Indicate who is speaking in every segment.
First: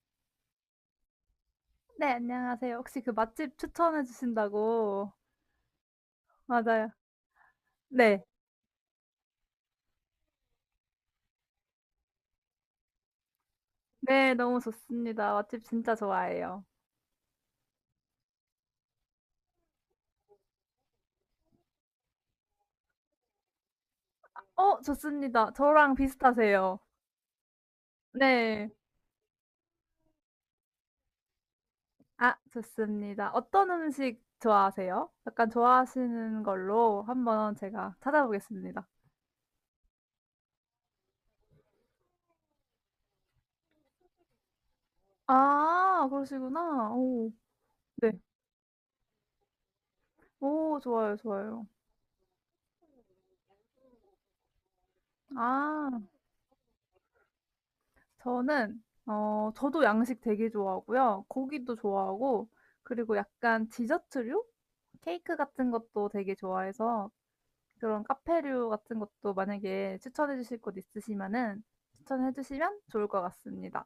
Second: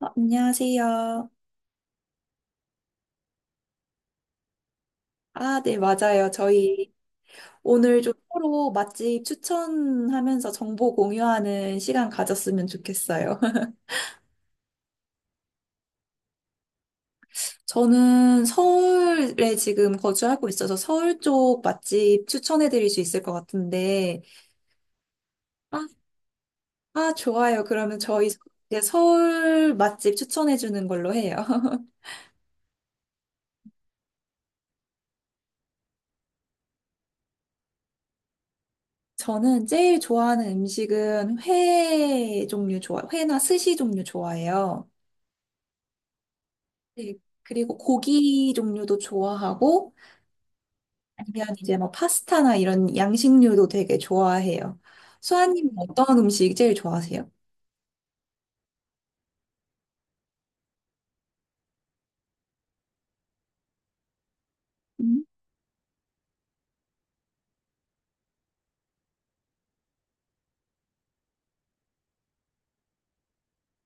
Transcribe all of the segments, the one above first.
Speaker 1: 아, 안녕하세요.
Speaker 2: 네, 안녕하세요. 혹시 그 맛집 추천해 주신다고.
Speaker 1: 아, 네, 맞아요.
Speaker 2: 맞아요.
Speaker 1: 저희 오늘 좀
Speaker 2: 네.
Speaker 1: 서로 맛집 추천하면서 정보 공유하는 시간 가졌으면 좋겠어요.
Speaker 2: 네, 너무 좋습니다. 맛집 진짜 좋아해요.
Speaker 1: 저는 서울에 지금 거주하고 있어서 서울 쪽 맛집 추천해 드릴 수 있을 것 같은데,
Speaker 2: 어, 좋습니다.
Speaker 1: 아,
Speaker 2: 저랑 비슷하세요.
Speaker 1: 아, 좋아요. 그러면 저희
Speaker 2: 네.
Speaker 1: 이제 서울 맛집 추천해 주는 걸로 해요.
Speaker 2: 아, 좋습니다. 어떤 음식 좋아하세요? 약간 좋아하시는 걸로 한번 제가 찾아보겠습니다.
Speaker 1: 저는 제일 좋아하는 음식은 회나 스시 종류 좋아해요.
Speaker 2: 아, 그러시구나.
Speaker 1: 네,
Speaker 2: 오,
Speaker 1: 그리고
Speaker 2: 네.
Speaker 1: 고기 종류도 좋아하고
Speaker 2: 오, 좋아요,
Speaker 1: 아니면
Speaker 2: 좋아요.
Speaker 1: 이제 뭐 파스타나 이런 양식류도 되게 좋아해요. 수아님은
Speaker 2: 아.
Speaker 1: 어떤 음식 제일 좋아하세요?
Speaker 2: 저는 저도 양식 되게 좋아하고요. 고기도 좋아하고 그리고 약간 디저트류?
Speaker 1: 음.
Speaker 2: 케이크 같은 것도 되게 좋아해서 그런 카페류 같은 것도 만약에 추천해 주실 곳 있으시면은 추천해 주시면 좋을 것 같습니다.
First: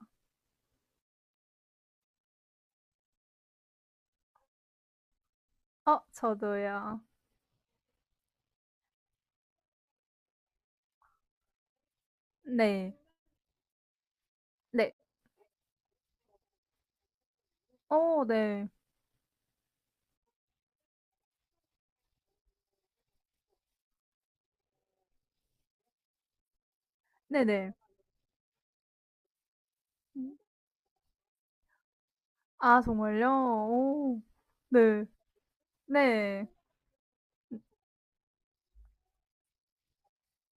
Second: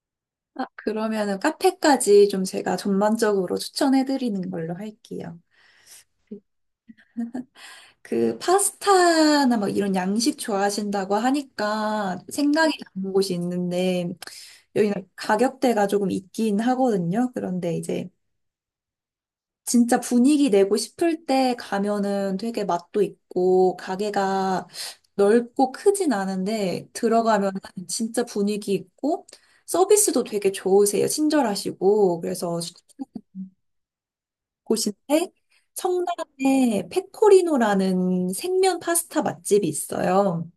Speaker 1: 아, 그러면은 카페까지 좀 제가 전반적으로 추천해드리는 걸로 할게요.
Speaker 2: 어 저도요.
Speaker 1: 그 파스타나 뭐 이런 양식 좋아하신다고 하니까 생각이
Speaker 2: 네.
Speaker 1: 나는 곳이 있는데 여기는
Speaker 2: 네.
Speaker 1: 가격대가 조금 있긴 하거든요. 그런데 이제
Speaker 2: 어 네.
Speaker 1: 진짜 분위기 내고 싶을 때 가면은 되게 맛도 있고, 가게가 넓고 크진 않은데, 들어가면
Speaker 2: 네네.
Speaker 1: 진짜 분위기 있고, 서비스도
Speaker 2: 음.
Speaker 1: 되게 좋으세요. 친절하시고. 그래서
Speaker 2: 아 정말요? 오. 네.
Speaker 1: 곳인데,
Speaker 2: 네.
Speaker 1: 성남에 페코리노라는 생면 파스타 맛집이 있어요.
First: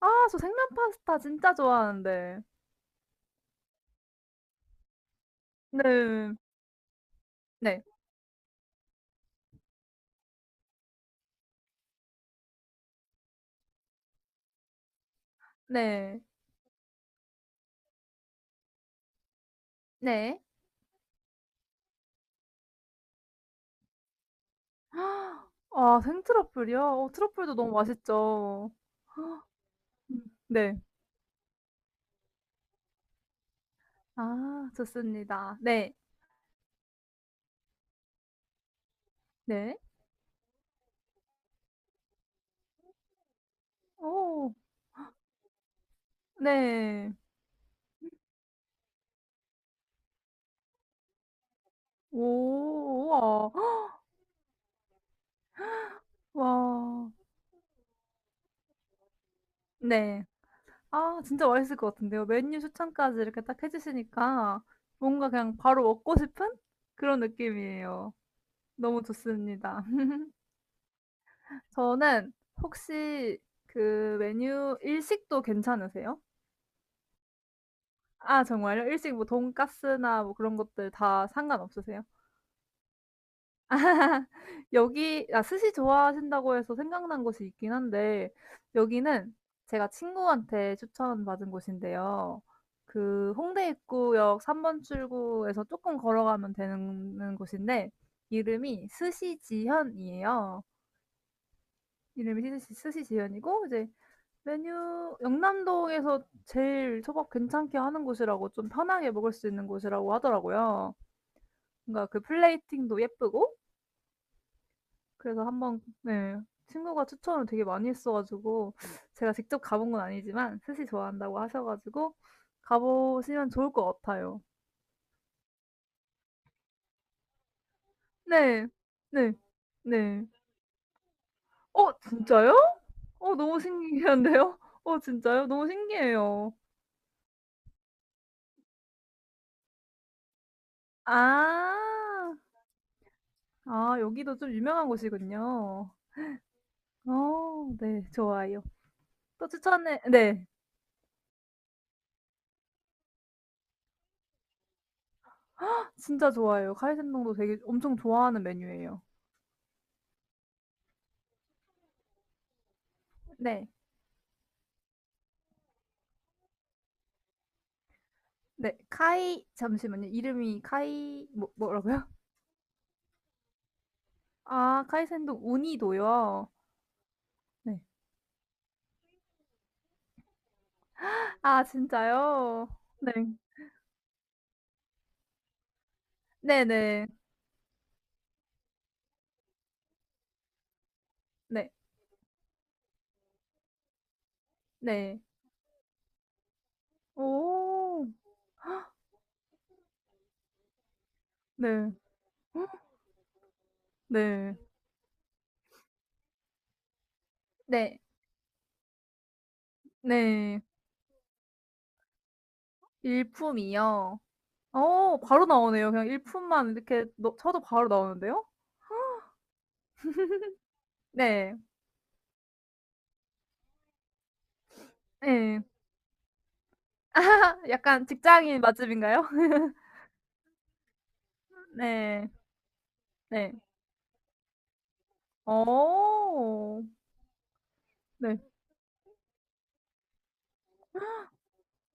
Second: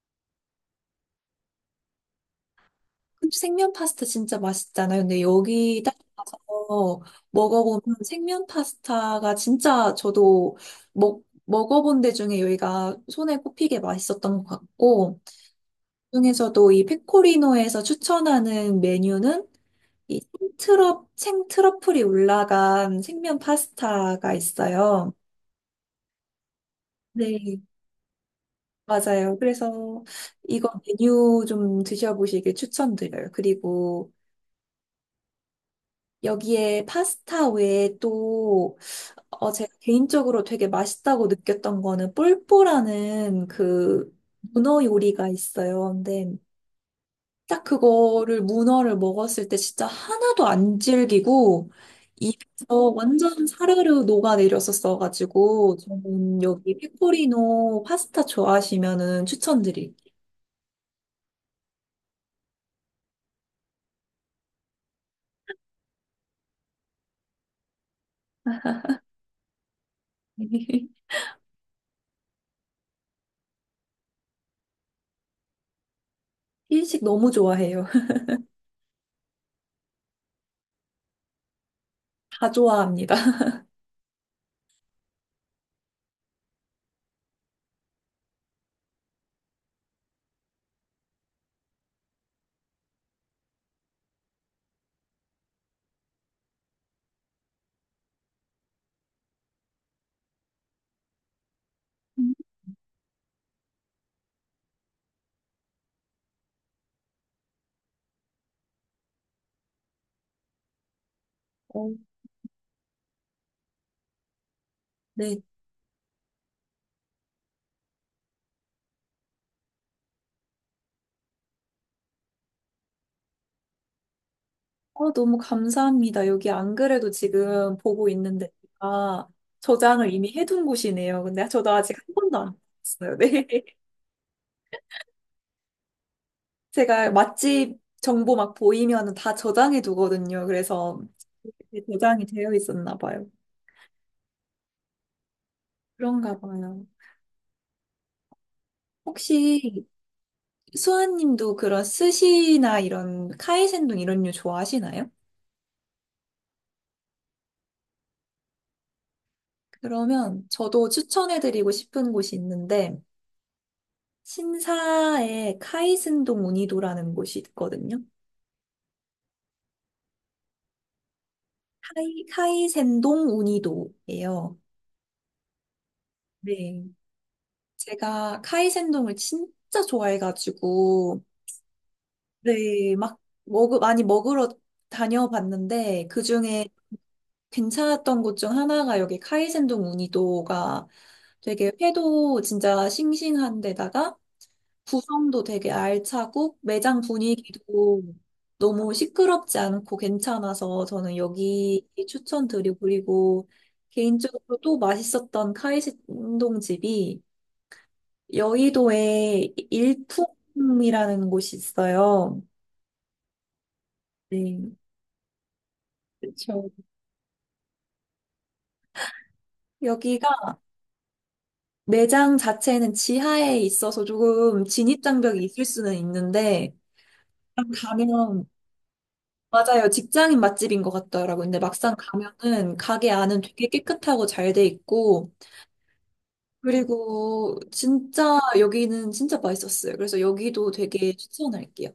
Speaker 2: 아 저 생면 파스타 진짜 좋아하는데.
Speaker 1: 그치, 생면 파스타 진짜 맛있잖아요. 근데 여기 딱
Speaker 2: 네.
Speaker 1: 가서
Speaker 2: 네.
Speaker 1: 먹어보면 생면 파스타가 진짜 저도 먹어본 데 중에 여기가 손에 꼽히게 맛있었던 것 같고,
Speaker 2: 네.
Speaker 1: 그중에서도 이 페코리노에서 추천하는 메뉴는 이
Speaker 2: 네.
Speaker 1: 생트러플이 올라간 생면 파스타가 있어요.
Speaker 2: 아 생트러플이요? 어 트러플도
Speaker 1: 네,
Speaker 2: 너무 맛있죠.
Speaker 1: 맞아요. 그래서
Speaker 2: 음.
Speaker 1: 이거
Speaker 2: 네.
Speaker 1: 메뉴 좀 드셔보시길 추천드려요. 그리고
Speaker 2: 아 좋습니다. 네.
Speaker 1: 여기에 파스타 외에 또, 제가
Speaker 2: 네.
Speaker 1: 개인적으로 되게 맛있다고 느꼈던 거는 뽈뽀라는 그
Speaker 2: 오.
Speaker 1: 문어 요리가 있어요. 근데
Speaker 2: 네.
Speaker 1: 딱 그거를 문어를 먹었을 때 진짜 하나도 안 질기고 입에서
Speaker 2: 오.
Speaker 1: 완전
Speaker 2: 우와. 헉,
Speaker 1: 사르르 녹아내렸었어가지고 저는
Speaker 2: 와.
Speaker 1: 여기 페코리노 파스타 좋아하시면은 추천드릴게요.
Speaker 2: 네. 아 진짜 맛있을 것 같은데요. 메뉴 추천까지 이렇게 딱 해 주시니까 뭔가 그냥 바로 먹고 싶은 그런 느낌이에요. 너무 좋습니다. 저는 혹시 그 메뉴 일식도 괜찮으세요?
Speaker 1: 일식 너무 좋아해요.
Speaker 2: 아 정말요? 일식 뭐 돈까스나 뭐 그런 것들 다 상관없으세요?
Speaker 1: 다 좋아합니다.
Speaker 2: 여기 아 스시 좋아하신다고 해서 생각난 곳이 있긴 한데 여기는 제가 친구한테 추천받은 곳인데요. 그 홍대 입구역 3번 출구에서 조금 걸어가면 되는 곳인데 이름이 스시지현이에요. 이름이 스시 스시지현이고 이제 메뉴 영남동에서 제일 초밥 괜찮게 하는 곳이라고 좀 편하게 먹을 수 있는 곳이라고 하더라고요.
Speaker 1: 어,
Speaker 2: 뭔가 그 플레이팅도 예쁘고
Speaker 1: 네.
Speaker 2: 그래서 한번 네. 친구가 추천을 되게 많이 했어 가지고 제가 직접 가본 건 아니지만 스시 좋아한다고 하셔 가지고 가보시면 좋을 것 같아요.
Speaker 1: 어, 너무 감사합니다. 여기 안 그래도 지금 보고 있는데,
Speaker 2: 네.
Speaker 1: 아,
Speaker 2: 네.
Speaker 1: 저장을
Speaker 2: 네.
Speaker 1: 이미 해둔 곳이네요. 근데 저도
Speaker 2: 어
Speaker 1: 아직 한 번도
Speaker 2: 진짜요?
Speaker 1: 안 봤어요.
Speaker 2: 어
Speaker 1: 네.
Speaker 2: 너무 신기한데요? 어 진짜요? 너무 신기해요.
Speaker 1: 제가 맛집 정보 막 보이면 다 저장해 두거든요. 그래서
Speaker 2: 아.
Speaker 1: 이게 저장이 되어 있었나 봐요.
Speaker 2: 아 여기도 좀 유명한 곳이군요.
Speaker 1: 그런가 봐요.
Speaker 2: 어 네. 좋아요. 또
Speaker 1: 혹시
Speaker 2: 추천해 네.
Speaker 1: 수아님도 그런 스시나 이런 카이센동 이런 류 좋아하시나요?
Speaker 2: 진짜 좋아해요. 카이센동도 되게 엄청 좋아하는 메뉴예요.
Speaker 1: 그러면 저도 추천해드리고 싶은 곳이 있는데,
Speaker 2: 네.
Speaker 1: 신사에 카이센동 우니도라는 곳이 있거든요.
Speaker 2: 네, 카이 잠시만요. 이름이 카이 뭐라고요?
Speaker 1: 카이센동 우니도예요.
Speaker 2: 아, 카이센동 우니도요.
Speaker 1: 네.
Speaker 2: 네.
Speaker 1: 제가 카이센동을 진짜 좋아해가지고,
Speaker 2: 아, 진짜요?
Speaker 1: 네,
Speaker 2: 네.
Speaker 1: 많이 먹으러 다녀봤는데, 그중에
Speaker 2: 네네.
Speaker 1: 괜찮았던 곳 중 하나가 여기 카이센동 우니도가
Speaker 2: 네.
Speaker 1: 되게 회도 진짜 싱싱한 데다가
Speaker 2: 네. 네.
Speaker 1: 구성도 되게 알차고 매장 분위기도
Speaker 2: 오.
Speaker 1: 너무 시끄럽지 않고 괜찮아서 저는 여기
Speaker 2: 네.
Speaker 1: 추천드리고 그리고
Speaker 2: 네.
Speaker 1: 개인적으로 또 맛있었던 카이신동 집이
Speaker 2: 네.
Speaker 1: 여의도에
Speaker 2: 네.
Speaker 1: 일품이라는 곳이 있어요.
Speaker 2: 일품이요.
Speaker 1: 네.
Speaker 2: 어, 바로 나오네요. 그냥
Speaker 1: 그렇죠.
Speaker 2: 일품만 이렇게 넣 쳐도 바로 나오는데요?
Speaker 1: 여기가
Speaker 2: 네.
Speaker 1: 매장 자체는 지하에 있어서 조금 진입장벽이
Speaker 2: 네.
Speaker 1: 있을 수는 있는데
Speaker 2: 아 약간
Speaker 1: 가면
Speaker 2: 직장인 맛집인가요?
Speaker 1: 맞아요. 직장인 맛집인 것 같더라고요. 근데 막상
Speaker 2: 네.
Speaker 1: 가면은 가게 안은
Speaker 2: 네.
Speaker 1: 되게 깨끗하고 잘 돼 있고,
Speaker 2: 어.
Speaker 1: 그리고 진짜
Speaker 2: 네.
Speaker 1: 여기는 진짜 맛있었어요. 그래서 여기도 되게 추천할게요.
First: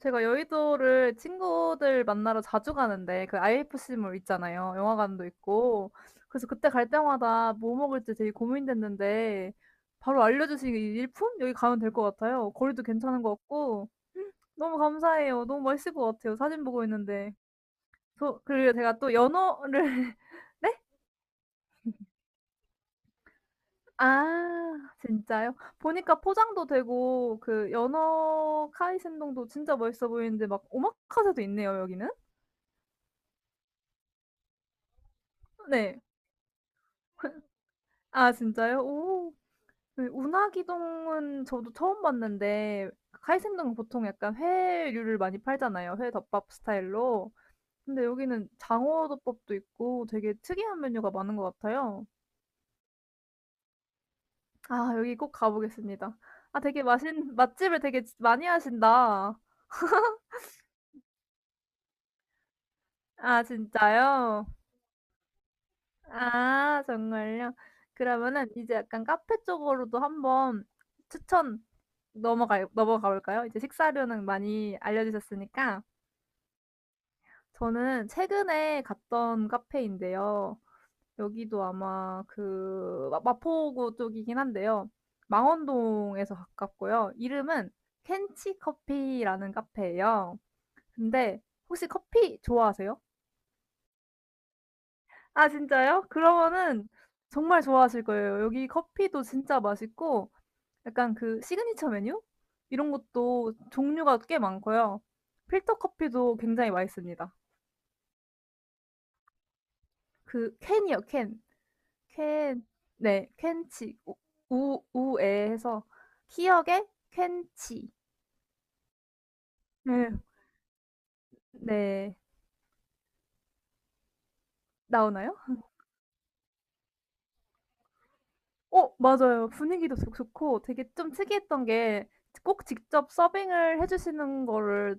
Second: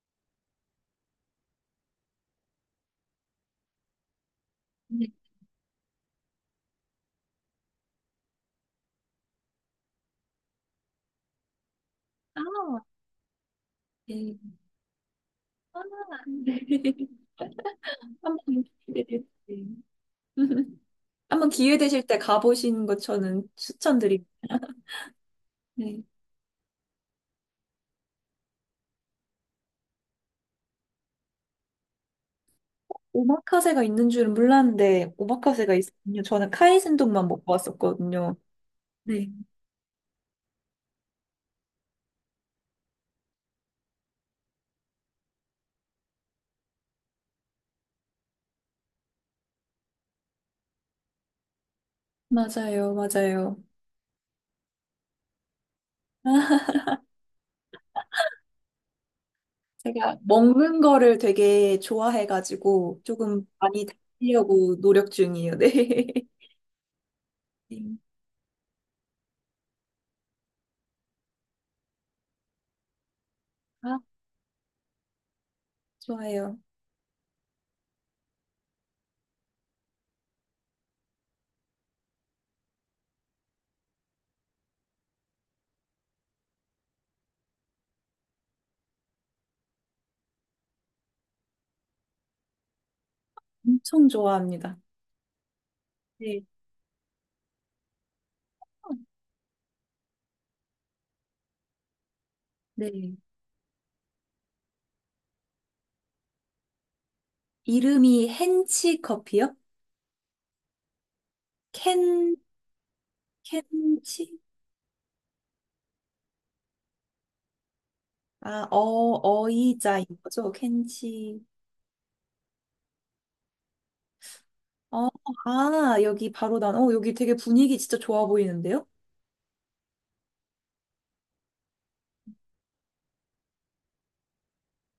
Speaker 2: 제가 여의도를 친구들 만나러 자주 가는데 그 IFC몰 있잖아요.
Speaker 1: 네.
Speaker 2: 영화관도 있고. 그래서 그때 갈 때마다 뭐 먹을지 되게 고민됐는데 바로 알려주신 이 일품? 여기 가면 될 것
Speaker 1: 아,
Speaker 2: 같아요. 거리도 괜찮은 것 같고.
Speaker 1: 네.
Speaker 2: 너무 감사해요. 너무
Speaker 1: 아,
Speaker 2: 맛있을 것 같아요.
Speaker 1: 네.
Speaker 2: 사진 보고 있는데.
Speaker 1: 한번
Speaker 2: 저 그리고 제가
Speaker 1: 기회
Speaker 2: 또
Speaker 1: 되실 때.
Speaker 2: 연어를 네?
Speaker 1: 한번 기회 되실 때 가보시는 것 저는 추천드립니다.
Speaker 2: 아 진짜요?
Speaker 1: 네.
Speaker 2: 보니까 포장도 되고 그 연어 카이센동도 진짜 멋있어 보이는데 막 오마카세도 있네요, 여기는.
Speaker 1: 오마카세가 있는 줄은 몰랐는데 오마카세가
Speaker 2: 네.
Speaker 1: 있군요. 저는 카이센동만 먹고
Speaker 2: 아
Speaker 1: 왔었거든요.
Speaker 2: 진짜요?
Speaker 1: 네.
Speaker 2: 오. 그 운하기동은 저도 처음 봤는데 카이센동은 보통 약간 회류를 많이 팔잖아요. 회 덮밥 스타일로. 근데 여기는 장어 덮밥도 있고 되게 특이한 메뉴가 많은 것 같아요.
Speaker 1: 맞아요, 맞아요.
Speaker 2: 아 여기 꼭 가보겠습니다. 아 되게 맛있는 맛집을 되게 많이 하신다.
Speaker 1: 제가 먹는 거를 되게 좋아해가지고
Speaker 2: 아
Speaker 1: 조금 많이
Speaker 2: 진짜요?
Speaker 1: 다니려고 노력 중이에요. 네.
Speaker 2: 아 정말요?
Speaker 1: 네.
Speaker 2: 그러면은 이제 약간 카페 쪽으로도 한번 추천 넘어가 볼까요? 이제
Speaker 1: 아,
Speaker 2: 식사료는 많이 알려주셨으니까.
Speaker 1: 좋아요.
Speaker 2: 저는 최근에 갔던 카페인데요. 여기도 아마 그 마포구 쪽이긴 한데요. 망원동에서 가깝고요. 이름은 켄치 커피라는 카페예요. 근데 혹시 커피 좋아하세요?
Speaker 1: 엄청 좋아합니다.
Speaker 2: 아, 진짜요?
Speaker 1: 네.
Speaker 2: 그러면은 정말 좋아하실 거예요. 여기 커피도 진짜 맛있고 약간 그 시그니처 메뉴? 이런
Speaker 1: 네.
Speaker 2: 것도 종류가 꽤 많고요. 필터 커피도 굉장히 맛있습니다.
Speaker 1: 이름이 헨치 커피요?
Speaker 2: 그 캔이요, 캔.
Speaker 1: 켄,
Speaker 2: 캔 네 켄치 우
Speaker 1: 켄치?
Speaker 2: 우에 해서 "희역의 켄치."
Speaker 1: 아, 어, 어이자인
Speaker 2: 네.
Speaker 1: 거죠? 켄치.
Speaker 2: 네.
Speaker 1: 어,
Speaker 2: 나오나요?
Speaker 1: 아, 여기 바로 난, 어, 여기 되게 분위기 진짜 좋아 보이는데요?
Speaker 2: 어 맞아요. 분위기도 좋 좋고 되게 좀 특이했던 게 꼭 직접 서빙을 해 주시는 거를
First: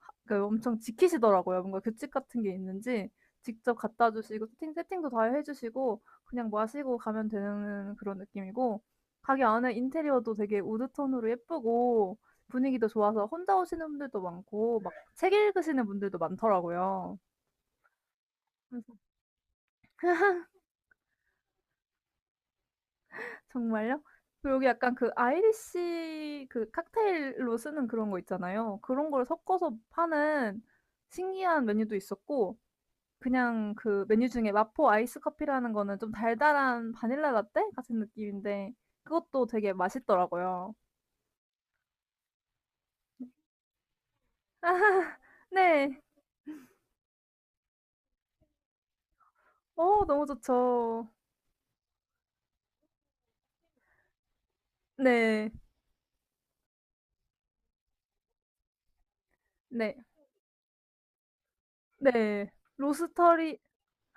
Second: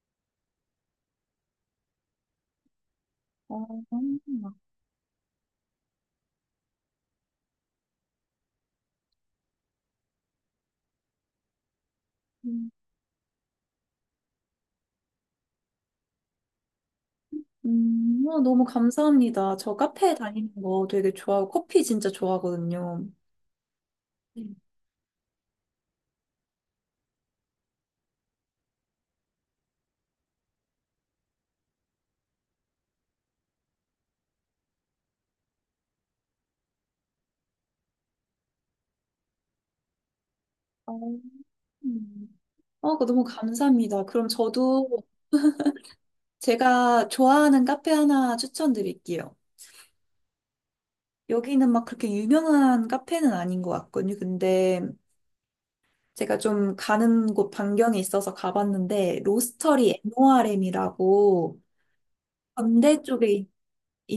Speaker 2: 하 그 엄청 지키시더라고요. 뭔가 규칙 같은 게 있는지 직접
Speaker 1: 어,
Speaker 2: 갖다 주시고 세팅도 다 해 주시고 그냥 마시고 가면 되는 그런 느낌이고 가게 안에 인테리어도 되게 우드 톤으로 예쁘고
Speaker 1: 음.
Speaker 2: 분위기도 좋아서 혼자 오시는 분들도 많고 막 책 읽으시는 분들도 많더라고요.
Speaker 1: 아, 너무 감사합니다. 저 카페 다니는 거 되게 좋아하고 커피 진짜 좋아하거든요.
Speaker 2: 정말요?
Speaker 1: 네.
Speaker 2: 그리고 여기 약간 그 아이리시 그 칵테일로 쓰는 그런 거 있잖아요. 그런 걸 섞어서 파는 신기한 메뉴도 있었고 그냥 그 메뉴 중에 마포 아이스 커피라는 거는 좀 달달한 바닐라 라떼 같은 느낌인데 그것도 되게 맛있더라고요.
Speaker 1: 어, 음. 어, 그거 너무 감사합니다. 그럼 저도
Speaker 2: 네.
Speaker 1: 제가 좋아하는 카페 하나 추천드릴게요.
Speaker 2: 어 너무 좋죠.
Speaker 1: 여기는 막 그렇게 유명한 카페는 아닌 것 같거든요. 근데
Speaker 2: 네.
Speaker 1: 제가 좀 가는 곳 반경에 있어서 가봤는데
Speaker 2: 네.
Speaker 1: 로스터리 NORM이라고
Speaker 2: 네.
Speaker 1: 건대 쪽에
Speaker 2: 로스터리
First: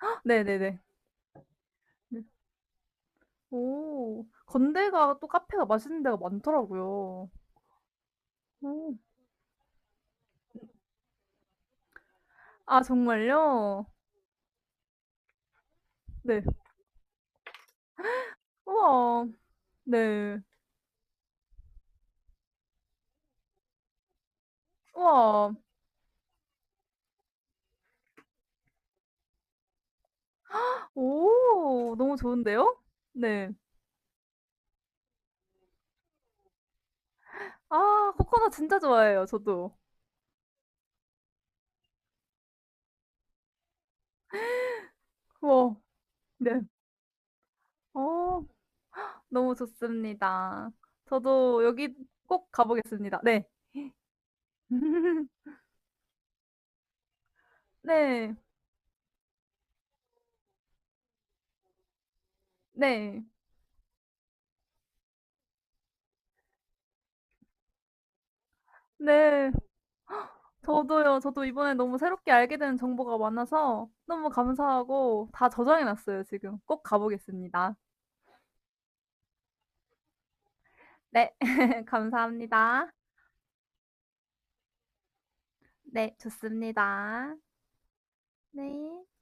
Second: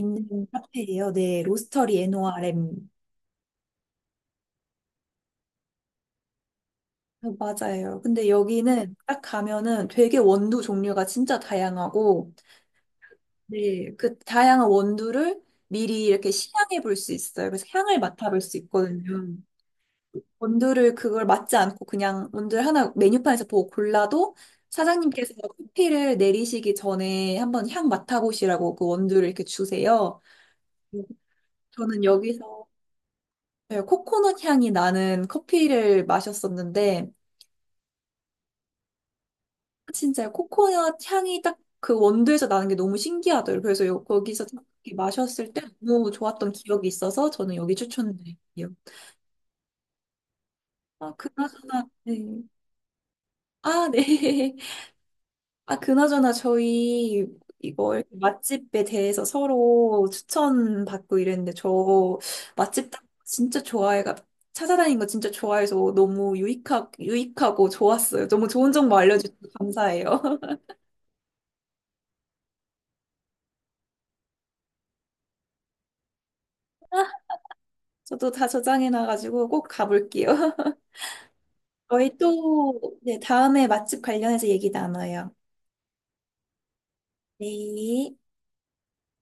Speaker 2: 헉, 네네네.
Speaker 1: 카페예요. 네, 로스터리
Speaker 2: 네. 네.
Speaker 1: NORM.
Speaker 2: 오. 건대가 또 카페가 맛있는 데가
Speaker 1: 아,
Speaker 2: 많더라고요.
Speaker 1: 맞아요. 근데 여기는
Speaker 2: 오.
Speaker 1: 딱 가면은 되게 원두 종류가 진짜 다양하고,
Speaker 2: 아 정말요?
Speaker 1: 네. 그 다양한 원두를 미리 이렇게
Speaker 2: 네.
Speaker 1: 시향해 볼 수 있어요. 그래서 향을 맡아볼 수
Speaker 2: 우와.
Speaker 1: 있거든요.
Speaker 2: 네.
Speaker 1: 원두를 그걸 맡지 않고 그냥 원두를 하나 메뉴판에서 보고 골라도 사장님께서
Speaker 2: 우와.
Speaker 1: 커피를 내리시기 전에 한번 향 맡아보시라고 그 원두를 이렇게 주세요.
Speaker 2: 오.
Speaker 1: 저는
Speaker 2: 너무
Speaker 1: 여기서
Speaker 2: 좋은데요? 네.
Speaker 1: 네, 코코넛 향이 나는 커피를 마셨었는데,
Speaker 2: 아 코코넛 진짜 좋아해요 저도.
Speaker 1: 진짜 코코넛 향이 딱 그 원두에서 나는 게 너무 신기하더라고요. 그래서 요- 거기서 딱 이렇게 마셨을 때
Speaker 2: 우와.
Speaker 1: 너무 좋았던
Speaker 2: 네.
Speaker 1: 기억이 있어서 저는 여기
Speaker 2: 어.
Speaker 1: 추천드릴게요.
Speaker 2: 너무 좋습니다.
Speaker 1: 아,
Speaker 2: 저도
Speaker 1: 그나저나,
Speaker 2: 여기
Speaker 1: 네.
Speaker 2: 꼭 가 보겠습니다. 네.
Speaker 1: 아, 네. 아, 그나저나 저희 이거 이렇게
Speaker 2: 네.
Speaker 1: 맛집에 대해서 서로 추천받고 이랬는데 저 맛집 딱
Speaker 2: 네.
Speaker 1: 진짜 좋아해가 찾아다니는 거 진짜 좋아해서 너무 유익하고 좋았어요. 너무 좋은 정보 알려주셔서
Speaker 2: 네.
Speaker 1: 감사해요.
Speaker 2: 저도요. 저도 이번에 너무 새롭게 알게 된 정보가 많아서 너무 감사하고 다 저장해 놨어요 지금. 꼭 가 보겠습니다.
Speaker 1: 저도 다 저장해놔가지고 꼭 가볼게요.
Speaker 2: 네.
Speaker 1: 저희
Speaker 2: 감사합니다.
Speaker 1: 또, 네, 다음에 맛집 관련해서 얘기 나눠요.
Speaker 2: 네. 좋습니다.
Speaker 1: 네.
Speaker 2: 네.